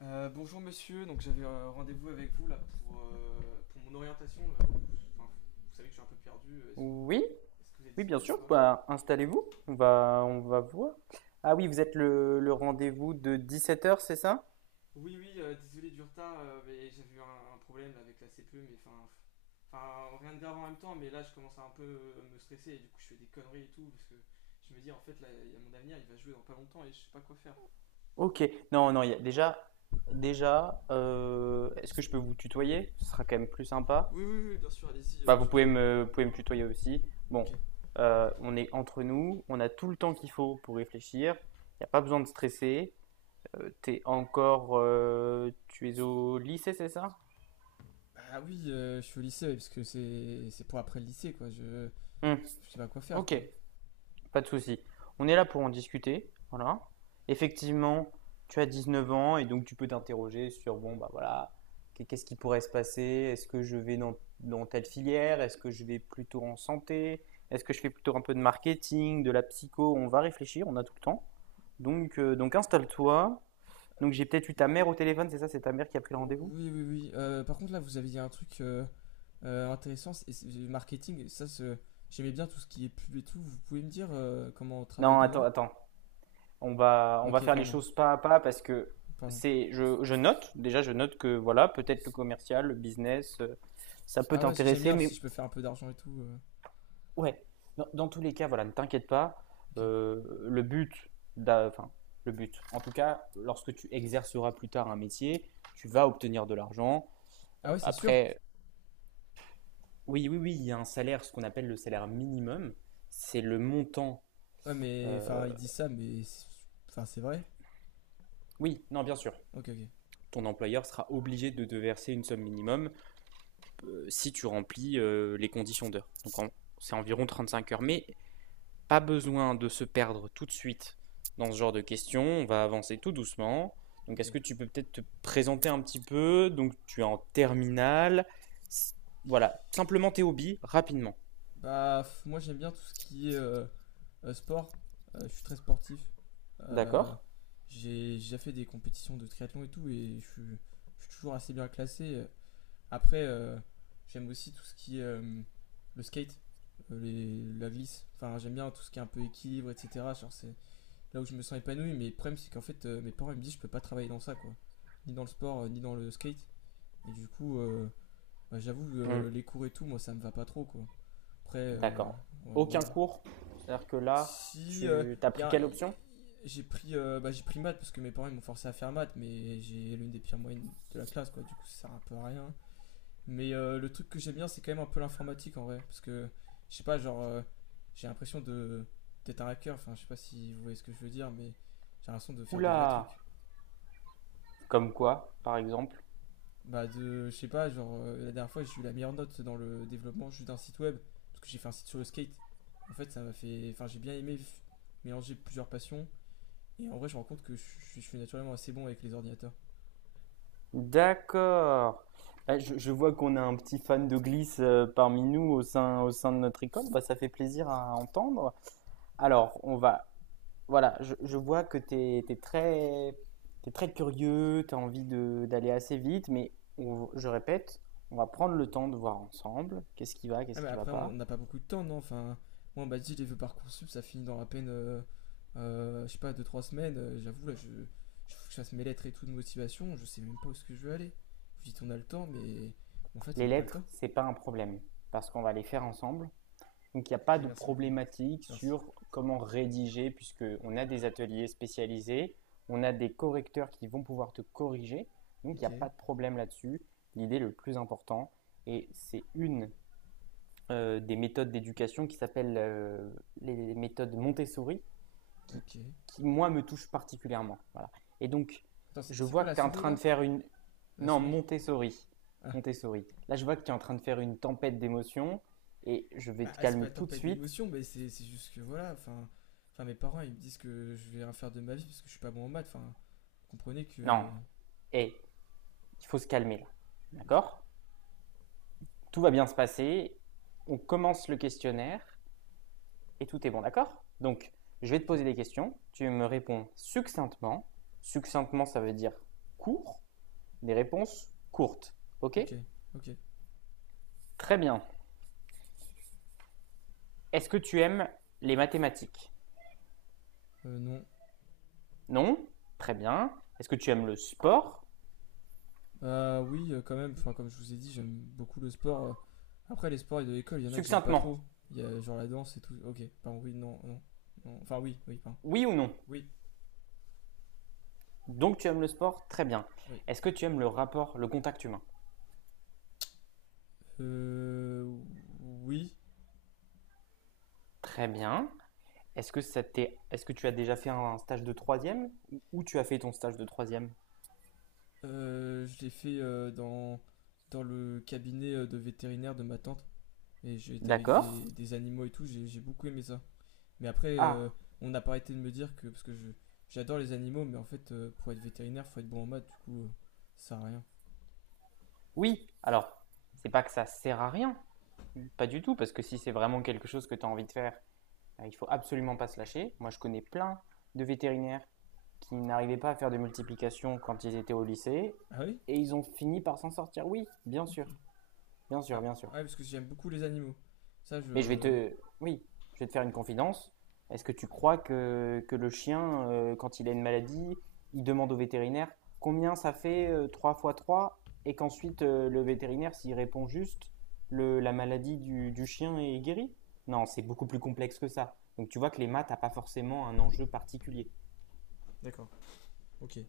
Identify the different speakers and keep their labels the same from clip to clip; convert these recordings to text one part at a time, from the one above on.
Speaker 1: Bonjour monsieur, donc j'avais rendez-vous avec vous là pour mon orientation. Là. Enfin, vous savez que je suis un peu perdu,
Speaker 2: Oui,
Speaker 1: est-ce que vous êtes
Speaker 2: oui, bien
Speaker 1: disponible ou
Speaker 2: sûr.
Speaker 1: pas?
Speaker 2: Bah, installez-vous. On va voir. Ah oui, vous êtes le rendez-vous de 17 heures, c'est ça?
Speaker 1: Oui oui, désolé du retard, mais j'avais eu un problème là, avec la CPE, mais enfin. Enfin, rien de grave en même temps, mais là je commence à un peu me stresser et du coup je fais des conneries et tout, parce que je me dis en fait là, il y a mon avenir, il va jouer dans pas longtemps et je sais pas quoi faire.
Speaker 2: Ok. Non, non, il y a déjà, déjà, est-ce que je peux vous tutoyer? Ce sera quand même plus sympa.
Speaker 1: Oui oui oui, bien sûr, allez-y,
Speaker 2: Bah,
Speaker 1: tu te moi.
Speaker 2: vous pouvez me tutoyer aussi. Bon,
Speaker 1: Ok.
Speaker 2: on est entre nous. On a tout le temps qu'il faut pour réfléchir. Il n'y a pas besoin de stresser. Tu es au lycée, c'est ça?
Speaker 1: Bah oui, je suis au lycée, parce que c'est pour après le lycée, quoi.
Speaker 2: Hmm,
Speaker 1: Je sais pas quoi faire,
Speaker 2: ok.
Speaker 1: quoi.
Speaker 2: Pas de souci. On est là pour en discuter. Voilà. Effectivement, tu as 19 ans et donc tu peux t'interroger sur, bon, bah voilà, qu'est-ce qui pourrait se passer? Est-ce que je vais dans telle filière? Est-ce que je vais plutôt en santé? Est-ce que je fais plutôt un peu de marketing, de la psycho? On va réfléchir, on a tout le temps. Donc installe-toi. Donc j'ai peut-être eu ta mère au téléphone, c'est ça? C'est ta mère qui a pris le rendez-vous?
Speaker 1: Oui, oui, oui. Par contre, là, vous avez dit un truc intéressant, c'est le marketing. Ça, j'aimais bien tout ce qui est pub et tout. Vous pouvez me dire comment on travaille
Speaker 2: Non, attends,
Speaker 1: dedans?
Speaker 2: attends. On va
Speaker 1: Ok,
Speaker 2: faire les
Speaker 1: pardon,
Speaker 2: choses pas à pas parce que
Speaker 1: pardon.
Speaker 2: je note, déjà, je note que voilà, peut-être le commercial, le business, ça peut
Speaker 1: Ah ouais, j'aime
Speaker 2: t'intéresser,
Speaker 1: bien si je
Speaker 2: mais
Speaker 1: peux faire un peu d'argent et tout. euh,
Speaker 2: ouais, dans tous les cas, voilà, ne t'inquiète pas.
Speaker 1: ok.
Speaker 2: Le but, d'a- enfin, le but, en tout cas, lorsque tu exerceras plus tard un métier, tu vas obtenir de l'argent.
Speaker 1: Ah ouais, c'est sûr.
Speaker 2: Après, oui, oui, oui, il y a un salaire, ce qu'on appelle le salaire minimum. C'est le montant.
Speaker 1: Ouais, mais
Speaker 2: euh,
Speaker 1: enfin, ils disent ça, mais enfin, c'est vrai.
Speaker 2: Oui, non, bien sûr.
Speaker 1: Ok, ok,
Speaker 2: Ton employeur sera obligé de te verser une somme minimum si tu remplis les conditions d'heure. C'est environ 35 heures. Mais pas besoin de se perdre tout de suite dans ce genre de questions. On va avancer tout doucement. Donc
Speaker 1: ok.
Speaker 2: est-ce que tu peux peut-être te présenter un petit peu? Donc tu es en terminale. Voilà, simplement tes hobbies, rapidement.
Speaker 1: Bah, pff, moi, j'aime bien tout ce qui est sport. Je suis très sportif. Euh,
Speaker 2: D'accord?
Speaker 1: j'ai déjà fait des compétitions de triathlon et tout, et je suis toujours assez bien classé. Après, j'aime aussi tout ce qui est le skate, la glisse. Enfin, j'aime bien tout ce qui est un peu équilibre, etc. Genre, c'est là où je me sens épanoui. Mais le problème, c'est qu'en fait, mes parents ils me disent je peux pas travailler dans ça, quoi. Ni dans le sport, ni dans le skate. Et du coup, bah, j'avoue,
Speaker 2: Hmm,
Speaker 1: les cours et tout, moi, ça me va pas trop, quoi. Après,
Speaker 2: d'accord.
Speaker 1: ouais,
Speaker 2: Aucun
Speaker 1: voilà.
Speaker 2: cours? C'est-à-dire que là,
Speaker 1: Si.
Speaker 2: tu as
Speaker 1: Y
Speaker 2: pris
Speaker 1: a, y-
Speaker 2: quelle option?
Speaker 1: j'ai pris, bah, j'ai pris maths parce que mes parents ils m'ont forcé à faire maths, mais j'ai l'une des pires moyennes de la classe, quoi. Du coup, ça sert un peu à rien. Mais le truc que j'aime bien, c'est quand même un peu l'informatique en vrai. Parce que, je sais pas, genre, j'ai l'impression de d'être un hacker. Enfin, je sais pas si vous voyez ce que je veux dire, mais j'ai l'impression de faire des vrais
Speaker 2: Oula!
Speaker 1: trucs.
Speaker 2: Comme quoi, par exemple?
Speaker 1: Bah, je sais pas, genre, la dernière fois, j'ai eu la meilleure note dans le développement juste d'un site web. Parce que j'ai fait un site sur le skate. En fait, ça m'a fait. Enfin, j'ai bien aimé mélanger plusieurs passions. Et en vrai, je me rends compte que je suis naturellement assez bon avec les ordinateurs.
Speaker 2: D'accord. Ah, je vois qu'on a un petit fan de glisse parmi nous au sein de notre école. Bah, ça fait plaisir à entendre. Alors, on va. Voilà, je vois que t'es très curieux, tu as d'aller assez vite, mais je répète, on va prendre le temps de voir ensemble
Speaker 1: Ah,
Speaker 2: qu'est-ce
Speaker 1: mais
Speaker 2: qui va
Speaker 1: après, on
Speaker 2: pas.
Speaker 1: n'a pas beaucoup de temps, non? Enfin, moi, on m'a dit, les vœux Parcoursup, ça finit dans à peine, je sais pas, deux trois semaines. J'avoue, là, je faut que je fasse mes lettres et tout de motivation. Je sais même pas où est-ce que je veux aller. Vous dites, on a le temps, mais en fait, on
Speaker 2: Les
Speaker 1: n'a pas le
Speaker 2: lettres,
Speaker 1: temps.
Speaker 2: c'est pas un problème, parce qu'on va les faire ensemble. Donc il n'y a
Speaker 1: Ok,
Speaker 2: pas de
Speaker 1: merci beaucoup.
Speaker 2: problématique
Speaker 1: Merci.
Speaker 2: sur comment rédiger, puisqu'on a des ateliers spécialisés, on a des correcteurs qui vont pouvoir te corriger. Donc il n'y
Speaker 1: Ok,
Speaker 2: a pas de problème là-dessus. L'idée le plus important, et c'est une des méthodes d'éducation qui s'appelle les méthodes Montessori, qui,
Speaker 1: ok.
Speaker 2: qui, moi me touche particulièrement. Voilà. Et donc
Speaker 1: Attends, c'est
Speaker 2: je
Speaker 1: c'est
Speaker 2: vois
Speaker 1: quoi la
Speaker 2: que tu es en
Speaker 1: souris,
Speaker 2: train
Speaker 1: là?
Speaker 2: de faire une...
Speaker 1: La
Speaker 2: Non,
Speaker 1: souris.
Speaker 2: Montessori.
Speaker 1: Ah,
Speaker 2: Montessori. Là je vois que tu es en train de faire une tempête d'émotions, et je vais
Speaker 1: bah,
Speaker 2: te
Speaker 1: ah, c'est pas
Speaker 2: calmer tout de
Speaker 1: tempête
Speaker 2: suite.
Speaker 1: d'émotion, mais c'est juste que, voilà, enfin. Enfin, mes parents, ils me disent que je vais rien faire de ma vie parce que je suis pas bon en maths. Enfin, comprenez
Speaker 2: Non,
Speaker 1: que.
Speaker 2: hé, il faut se calmer là.
Speaker 1: Ok,
Speaker 2: D'accord? Tout va bien se passer. On commence le questionnaire et tout est bon, d'accord? Donc, je vais te
Speaker 1: ok,
Speaker 2: poser des questions. Tu me réponds succinctement. Succinctement, ça veut dire court. Des réponses courtes. Ok?
Speaker 1: ok, ok.
Speaker 2: Très bien. Est-ce que tu aimes les mathématiques?
Speaker 1: Non,
Speaker 2: Non? Très bien. Est-ce que tu aimes le sport?
Speaker 1: Oui, quand même. Enfin, comme je vous ai dit, j'aime beaucoup le sport. Après, les sports de l'école, il y en a que j'aime pas
Speaker 2: Succinctement.
Speaker 1: trop. Il y a genre la danse et tout. Ok, pardon, oui, non, non. Non. Enfin, oui, oui, pardon.
Speaker 2: Oui ou non?
Speaker 1: Oui,
Speaker 2: Donc, tu aimes le sport? Très bien.
Speaker 1: oui.
Speaker 2: Est-ce que tu aimes le rapport, le contact humain?
Speaker 1: Euh, oui,
Speaker 2: Très bien. Est-ce que tu as déjà fait un stage de troisième tu as fait ton stage de troisième?
Speaker 1: je l'ai fait dans le cabinet de vétérinaire de ma tante. Et j'ai été avec
Speaker 2: D'accord.
Speaker 1: des animaux et tout, j'ai beaucoup aimé ça. Mais après,
Speaker 2: Ah,
Speaker 1: on n'a pas arrêté de me dire que, parce que je j'adore les animaux, mais en fait, pour être vétérinaire, faut être bon en maths, du coup, ça sert à rien.
Speaker 2: oui. Alors, c'est pas que ça sert à rien, pas du tout, parce que si c'est vraiment quelque chose que tu as envie de faire, il faut absolument pas se lâcher. Moi, je connais plein de vétérinaires qui n'arrivaient pas à faire de multiplication quand ils étaient au lycée
Speaker 1: Ah oui.
Speaker 2: et ils ont fini par s'en sortir. Oui, bien
Speaker 1: Ok.
Speaker 2: sûr, bien
Speaker 1: Ah
Speaker 2: sûr, bien sûr.
Speaker 1: ouais, parce que j'aime beaucoup les animaux. Ça,
Speaker 2: Mais je vais
Speaker 1: je.
Speaker 2: te, oui, je vais te faire une confidence. Est-ce que tu crois que le chien, quand il a une maladie, il demande au vétérinaire combien ça fait 3 fois 3 et qu'ensuite le vétérinaire, s'il répond juste, la maladie du chien est guérie? Non, c'est beaucoup plus complexe que ça. Donc tu vois que les maths n'ont pas forcément un enjeu particulier.
Speaker 1: D'accord, ok.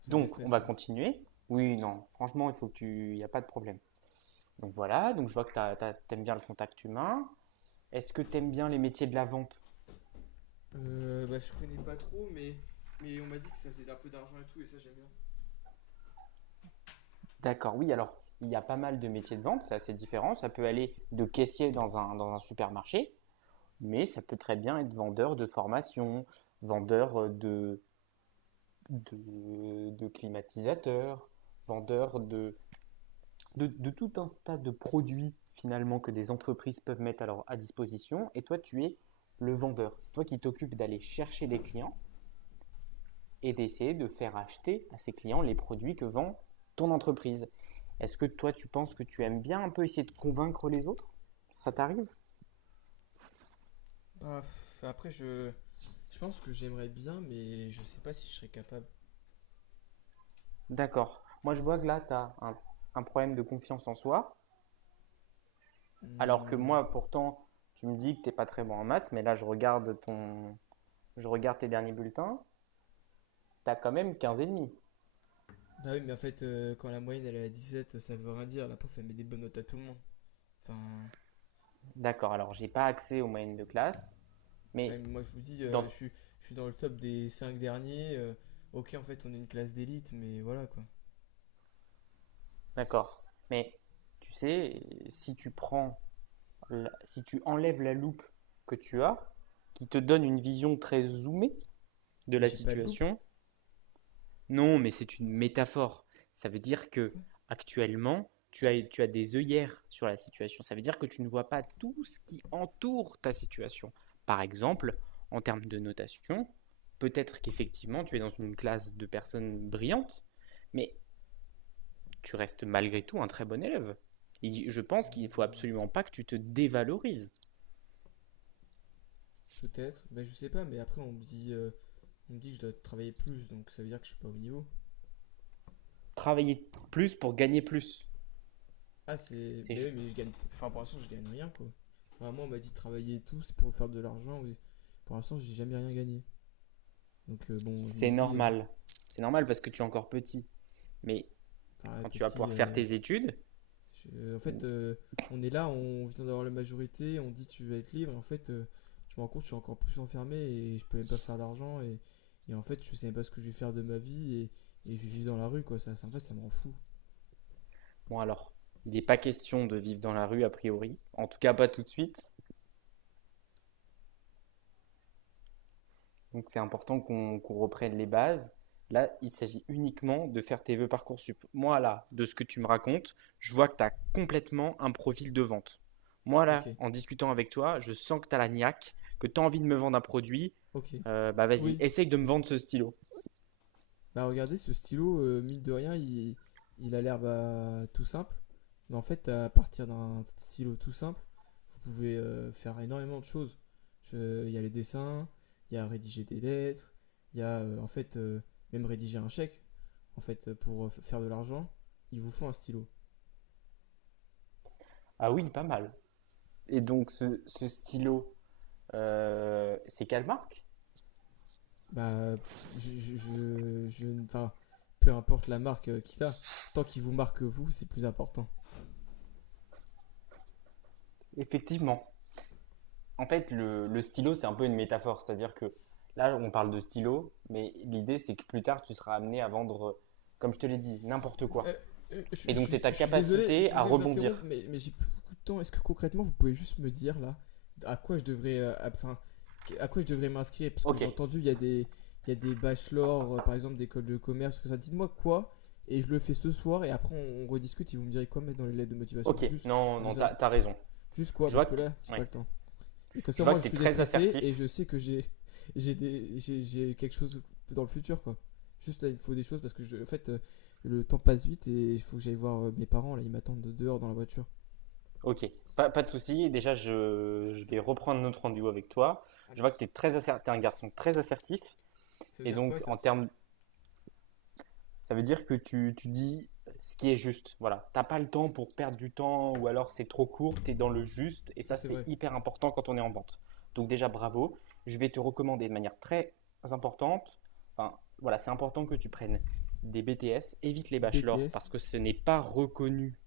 Speaker 1: Ça me
Speaker 2: Donc on
Speaker 1: déstresse.
Speaker 2: va continuer. Oui, non, franchement, il faut que tu... Il n'y a pas de problème. Donc voilà, donc je vois que tu aimes bien le contact humain. Est-ce que tu aimes bien les métiers de la vente?
Speaker 1: Bah, je connais pas trop, mais. Mais on m'a dit que ça faisait un peu d'argent et tout, et ça, j'aime bien.
Speaker 2: D'accord, oui, alors il y a pas mal de métiers de vente, c'est assez différent. Ça peut aller de caissier dans un supermarché, mais ça peut très bien être vendeur de formation, vendeur de climatiseur, vendeur de tout un tas de produits finalement que des entreprises peuvent mettre à leur à disposition. Et toi, tu es le vendeur. C'est toi qui t'occupes d'aller chercher des clients et d'essayer de faire acheter à ces clients les produits que vend ton entreprise. Est-ce que toi, tu penses que tu aimes bien un peu essayer de convaincre les autres? Ça t'arrive?
Speaker 1: Bah, pff, après, je. Je pense que j'aimerais bien, mais je sais pas si je serais capable.
Speaker 2: D'accord. Moi, je vois que là, un problème de confiance en soi, alors que
Speaker 1: Hmm.
Speaker 2: moi, pourtant, tu me dis que t'es pas très bon en maths, mais là, je regarde tes derniers bulletins, tu as quand même 15,5.
Speaker 1: Bah oui, mais en fait, quand la moyenne elle est à 17, ça veut rien dire. La prof elle met des bonnes notes à tout le monde. Enfin,
Speaker 2: D'accord. Alors, j'ai pas accès aux moyennes de classe,
Speaker 1: bah, oui,
Speaker 2: mais
Speaker 1: mais moi je vous dis,
Speaker 2: dans,
Speaker 1: je suis dans le top des 5 derniers. Ok, en fait, on est une classe d'élite, mais voilà quoi.
Speaker 2: d'accord. Mais tu sais, si tu prends, si tu enlèves la loupe que tu as, qui te donne une vision très zoomée de
Speaker 1: Et
Speaker 2: la
Speaker 1: j'ai pas de loupe,
Speaker 2: situation, Non, mais c'est une métaphore. Ça veut dire que
Speaker 1: quoi.
Speaker 2: actuellement, tu as des œillères sur la situation. Ça veut dire que tu ne vois pas tout ce qui entoure ta situation. Par exemple, en termes de notation, peut-être qu'effectivement, tu es dans une classe de personnes brillantes, mais tu restes malgré tout un très bon élève. Et je pense qu'il ne faut
Speaker 1: Hmm.
Speaker 2: absolument pas que tu te dévalorises.
Speaker 1: Peut-être, ben je sais pas, mais après on me dit que je dois travailler plus, donc ça veut dire que je suis pas au niveau.
Speaker 2: Travailler plus pour gagner plus,
Speaker 1: Mais oui,
Speaker 2: c'est
Speaker 1: mais je gagne, enfin pour l'instant je gagne rien quoi. Enfin moi on m'a dit de travailler et tout, c'est pour faire de l'argent, oui. Pour l'instant j'ai jamais rien gagné. Donc bon, je me dis,
Speaker 2: normal. C'est normal parce que tu es encore petit. Mais
Speaker 1: enfin ouais,
Speaker 2: quand tu vas
Speaker 1: petit,
Speaker 2: pouvoir faire tes études,
Speaker 1: je- en fait on est là, on vient d'avoir la majorité, on dit tu vas être libre, et en fait je me rends compte que je suis encore plus enfermé et je peux même pas faire d'argent, et en fait je sais même pas ce que je vais faire de ma vie, et je vais vivre dans la rue quoi. Ça en fait ça me rend fou.
Speaker 2: bon alors, il n'est pas question de vivre dans la rue a priori, en tout cas pas tout de suite, donc c'est important qu'on reprenne les bases. Là, il s'agit uniquement de faire tes vœux Parcoursup. Moi là, de ce que tu me racontes, je vois que tu as complètement un profil de vente. Moi
Speaker 1: Ok.
Speaker 2: là, en discutant avec toi, je sens que tu as la niaque, que tu as envie de me vendre un produit.
Speaker 1: Ok.
Speaker 2: Bah vas-y,
Speaker 1: Oui.
Speaker 2: essaye de me vendre ce stylo.
Speaker 1: Bah regardez, ce stylo, mine de rien, il a l'air bah, tout simple. Mais en fait, à partir d'un stylo tout simple, vous pouvez faire énormément de choses. Il y a les dessins, il y a rédiger des lettres, il y a en fait même rédiger un chèque. En fait, pour faire de l'argent, il vous faut un stylo.
Speaker 2: Ah oui, pas mal. Et donc ce stylo, c'est quelle marque?
Speaker 1: Bah, enfin, peu importe la marque qu'il a, tant qu'il vous marque vous, c'est plus important.
Speaker 2: Effectivement. En fait, le stylo, c'est un peu une métaphore. C'est-à-dire que là, on parle de stylo, mais l'idée, c'est que plus tard, tu seras amené à vendre, comme je te l'ai dit, n'importe
Speaker 1: Euh,
Speaker 2: quoi. Et donc, c'est ta
Speaker 1: je suis désolé, je
Speaker 2: capacité
Speaker 1: suis
Speaker 2: à
Speaker 1: désolé de vous interrompre,
Speaker 2: rebondir.
Speaker 1: mais j'ai plus beaucoup de temps. Est-ce que concrètement, vous pouvez juste me dire là à quoi je devrais, enfin, à quoi je devrais m'inscrire? Parce que
Speaker 2: Ok,
Speaker 1: j'ai entendu, il y a il y a des bachelors, par exemple, d'école de commerce, tout ça. Dites-moi quoi, et je le fais ce soir, et après on rediscute. Et vous me direz quoi mettre dans les lettres de motivation.
Speaker 2: ok,
Speaker 1: Juste,
Speaker 2: non,
Speaker 1: je veux
Speaker 2: non,
Speaker 1: savoir
Speaker 2: t'as raison.
Speaker 1: juste quoi,
Speaker 2: Je
Speaker 1: parce
Speaker 2: vois
Speaker 1: que
Speaker 2: que t'es,
Speaker 1: là, j'ai pas
Speaker 2: ouais.
Speaker 1: le temps. Et comme
Speaker 2: Je
Speaker 1: ça,
Speaker 2: vois
Speaker 1: moi,
Speaker 2: que
Speaker 1: je
Speaker 2: t'es
Speaker 1: suis
Speaker 2: très
Speaker 1: déstressé et je
Speaker 2: assertif.
Speaker 1: sais que j'ai quelque chose dans le futur, quoi. Juste là, il me faut des choses parce que, en fait, le temps passe vite et il faut que j'aille voir mes parents. Là, ils m'attendent dehors dans la voiture.
Speaker 2: Ok, pas, pas de souci. Déjà, je vais reprendre notre rendez-vous avec toi.
Speaker 1: Ah
Speaker 2: Je vois que
Speaker 1: merci.
Speaker 2: t'es très assertif, t'es un garçon très assertif.
Speaker 1: Ça veut
Speaker 2: Et
Speaker 1: dire quoi,
Speaker 2: donc, en
Speaker 1: certif?
Speaker 2: termes. Ça veut dire que tu dis ce qui est juste. Voilà. T'as pas le temps pour perdre du temps ou alors c'est trop court, t'es dans le juste et
Speaker 1: Ça
Speaker 2: ça
Speaker 1: c'est
Speaker 2: c'est
Speaker 1: vrai.
Speaker 2: hyper important quand on est en vente. Donc déjà bravo, je vais te recommander de manière très importante, enfin voilà, c'est important que tu prennes des BTS, évite les bachelors
Speaker 1: BTS.
Speaker 2: parce que ce n'est pas reconnu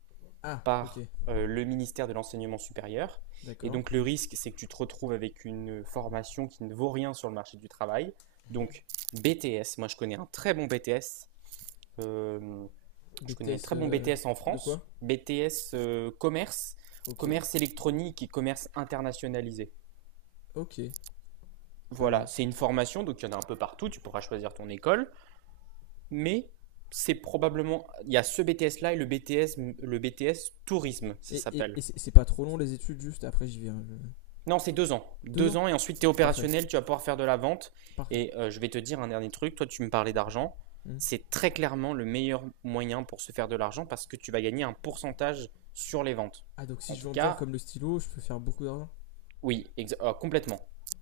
Speaker 1: Ah, ok,
Speaker 2: par le ministère de l'enseignement supérieur et
Speaker 1: d'accord.
Speaker 2: donc le risque c'est que tu te retrouves avec une formation qui ne vaut rien sur le marché du travail. Donc BTS, moi je connais un très bon BTS euh, je connais un
Speaker 1: BTS
Speaker 2: très bon BTS en
Speaker 1: de
Speaker 2: France,
Speaker 1: quoi?
Speaker 2: BTS commerce,
Speaker 1: Ok,
Speaker 2: commerce électronique et commerce internationalisé.
Speaker 1: ok, pas
Speaker 2: Voilà,
Speaker 1: mal.
Speaker 2: c'est une formation, donc il y en a un peu partout, tu pourras choisir ton école, mais c'est probablement, il y a ce BTS-là et le BTS tourisme, ça
Speaker 1: Et, et,
Speaker 2: s'appelle.
Speaker 1: et c'est pas trop long les études, juste après j'y vais, hein,
Speaker 2: Non, c'est 2 ans.
Speaker 1: Deux
Speaker 2: Deux
Speaker 1: ans
Speaker 2: ans et ensuite tu es
Speaker 1: Parfait,
Speaker 2: opérationnel, tu vas pouvoir faire de la vente.
Speaker 1: parfait.
Speaker 2: Et je vais te dire un dernier truc, toi tu me parlais d'argent.
Speaker 1: Hmm.
Speaker 2: C'est très clairement le meilleur moyen pour se faire de l'argent parce que tu vas gagner un pourcentage sur les ventes.
Speaker 1: Ah, donc si
Speaker 2: En
Speaker 1: je
Speaker 2: tout
Speaker 1: vends bien
Speaker 2: cas,
Speaker 1: comme le stylo, je peux faire beaucoup d'argent?
Speaker 2: complètement.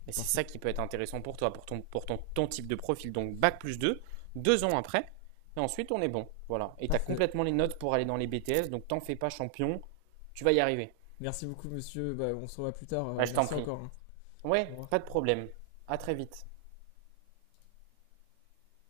Speaker 2: Et c'est
Speaker 1: Parfait,
Speaker 2: ça qui peut être intéressant pour toi, ton type de profil. Donc bac +2, 2 ans après, et ensuite on est bon. Voilà. Et tu as
Speaker 1: parfait.
Speaker 2: complètement les notes pour aller dans les BTS, donc t'en fais pas champion, tu vas y arriver.
Speaker 1: Merci beaucoup, monsieur. Bah, on se revoit plus tard.
Speaker 2: Ah, je t'en
Speaker 1: Merci
Speaker 2: prie.
Speaker 1: encore, hein. Au
Speaker 2: Ouais,
Speaker 1: revoir.
Speaker 2: pas de problème. À très vite.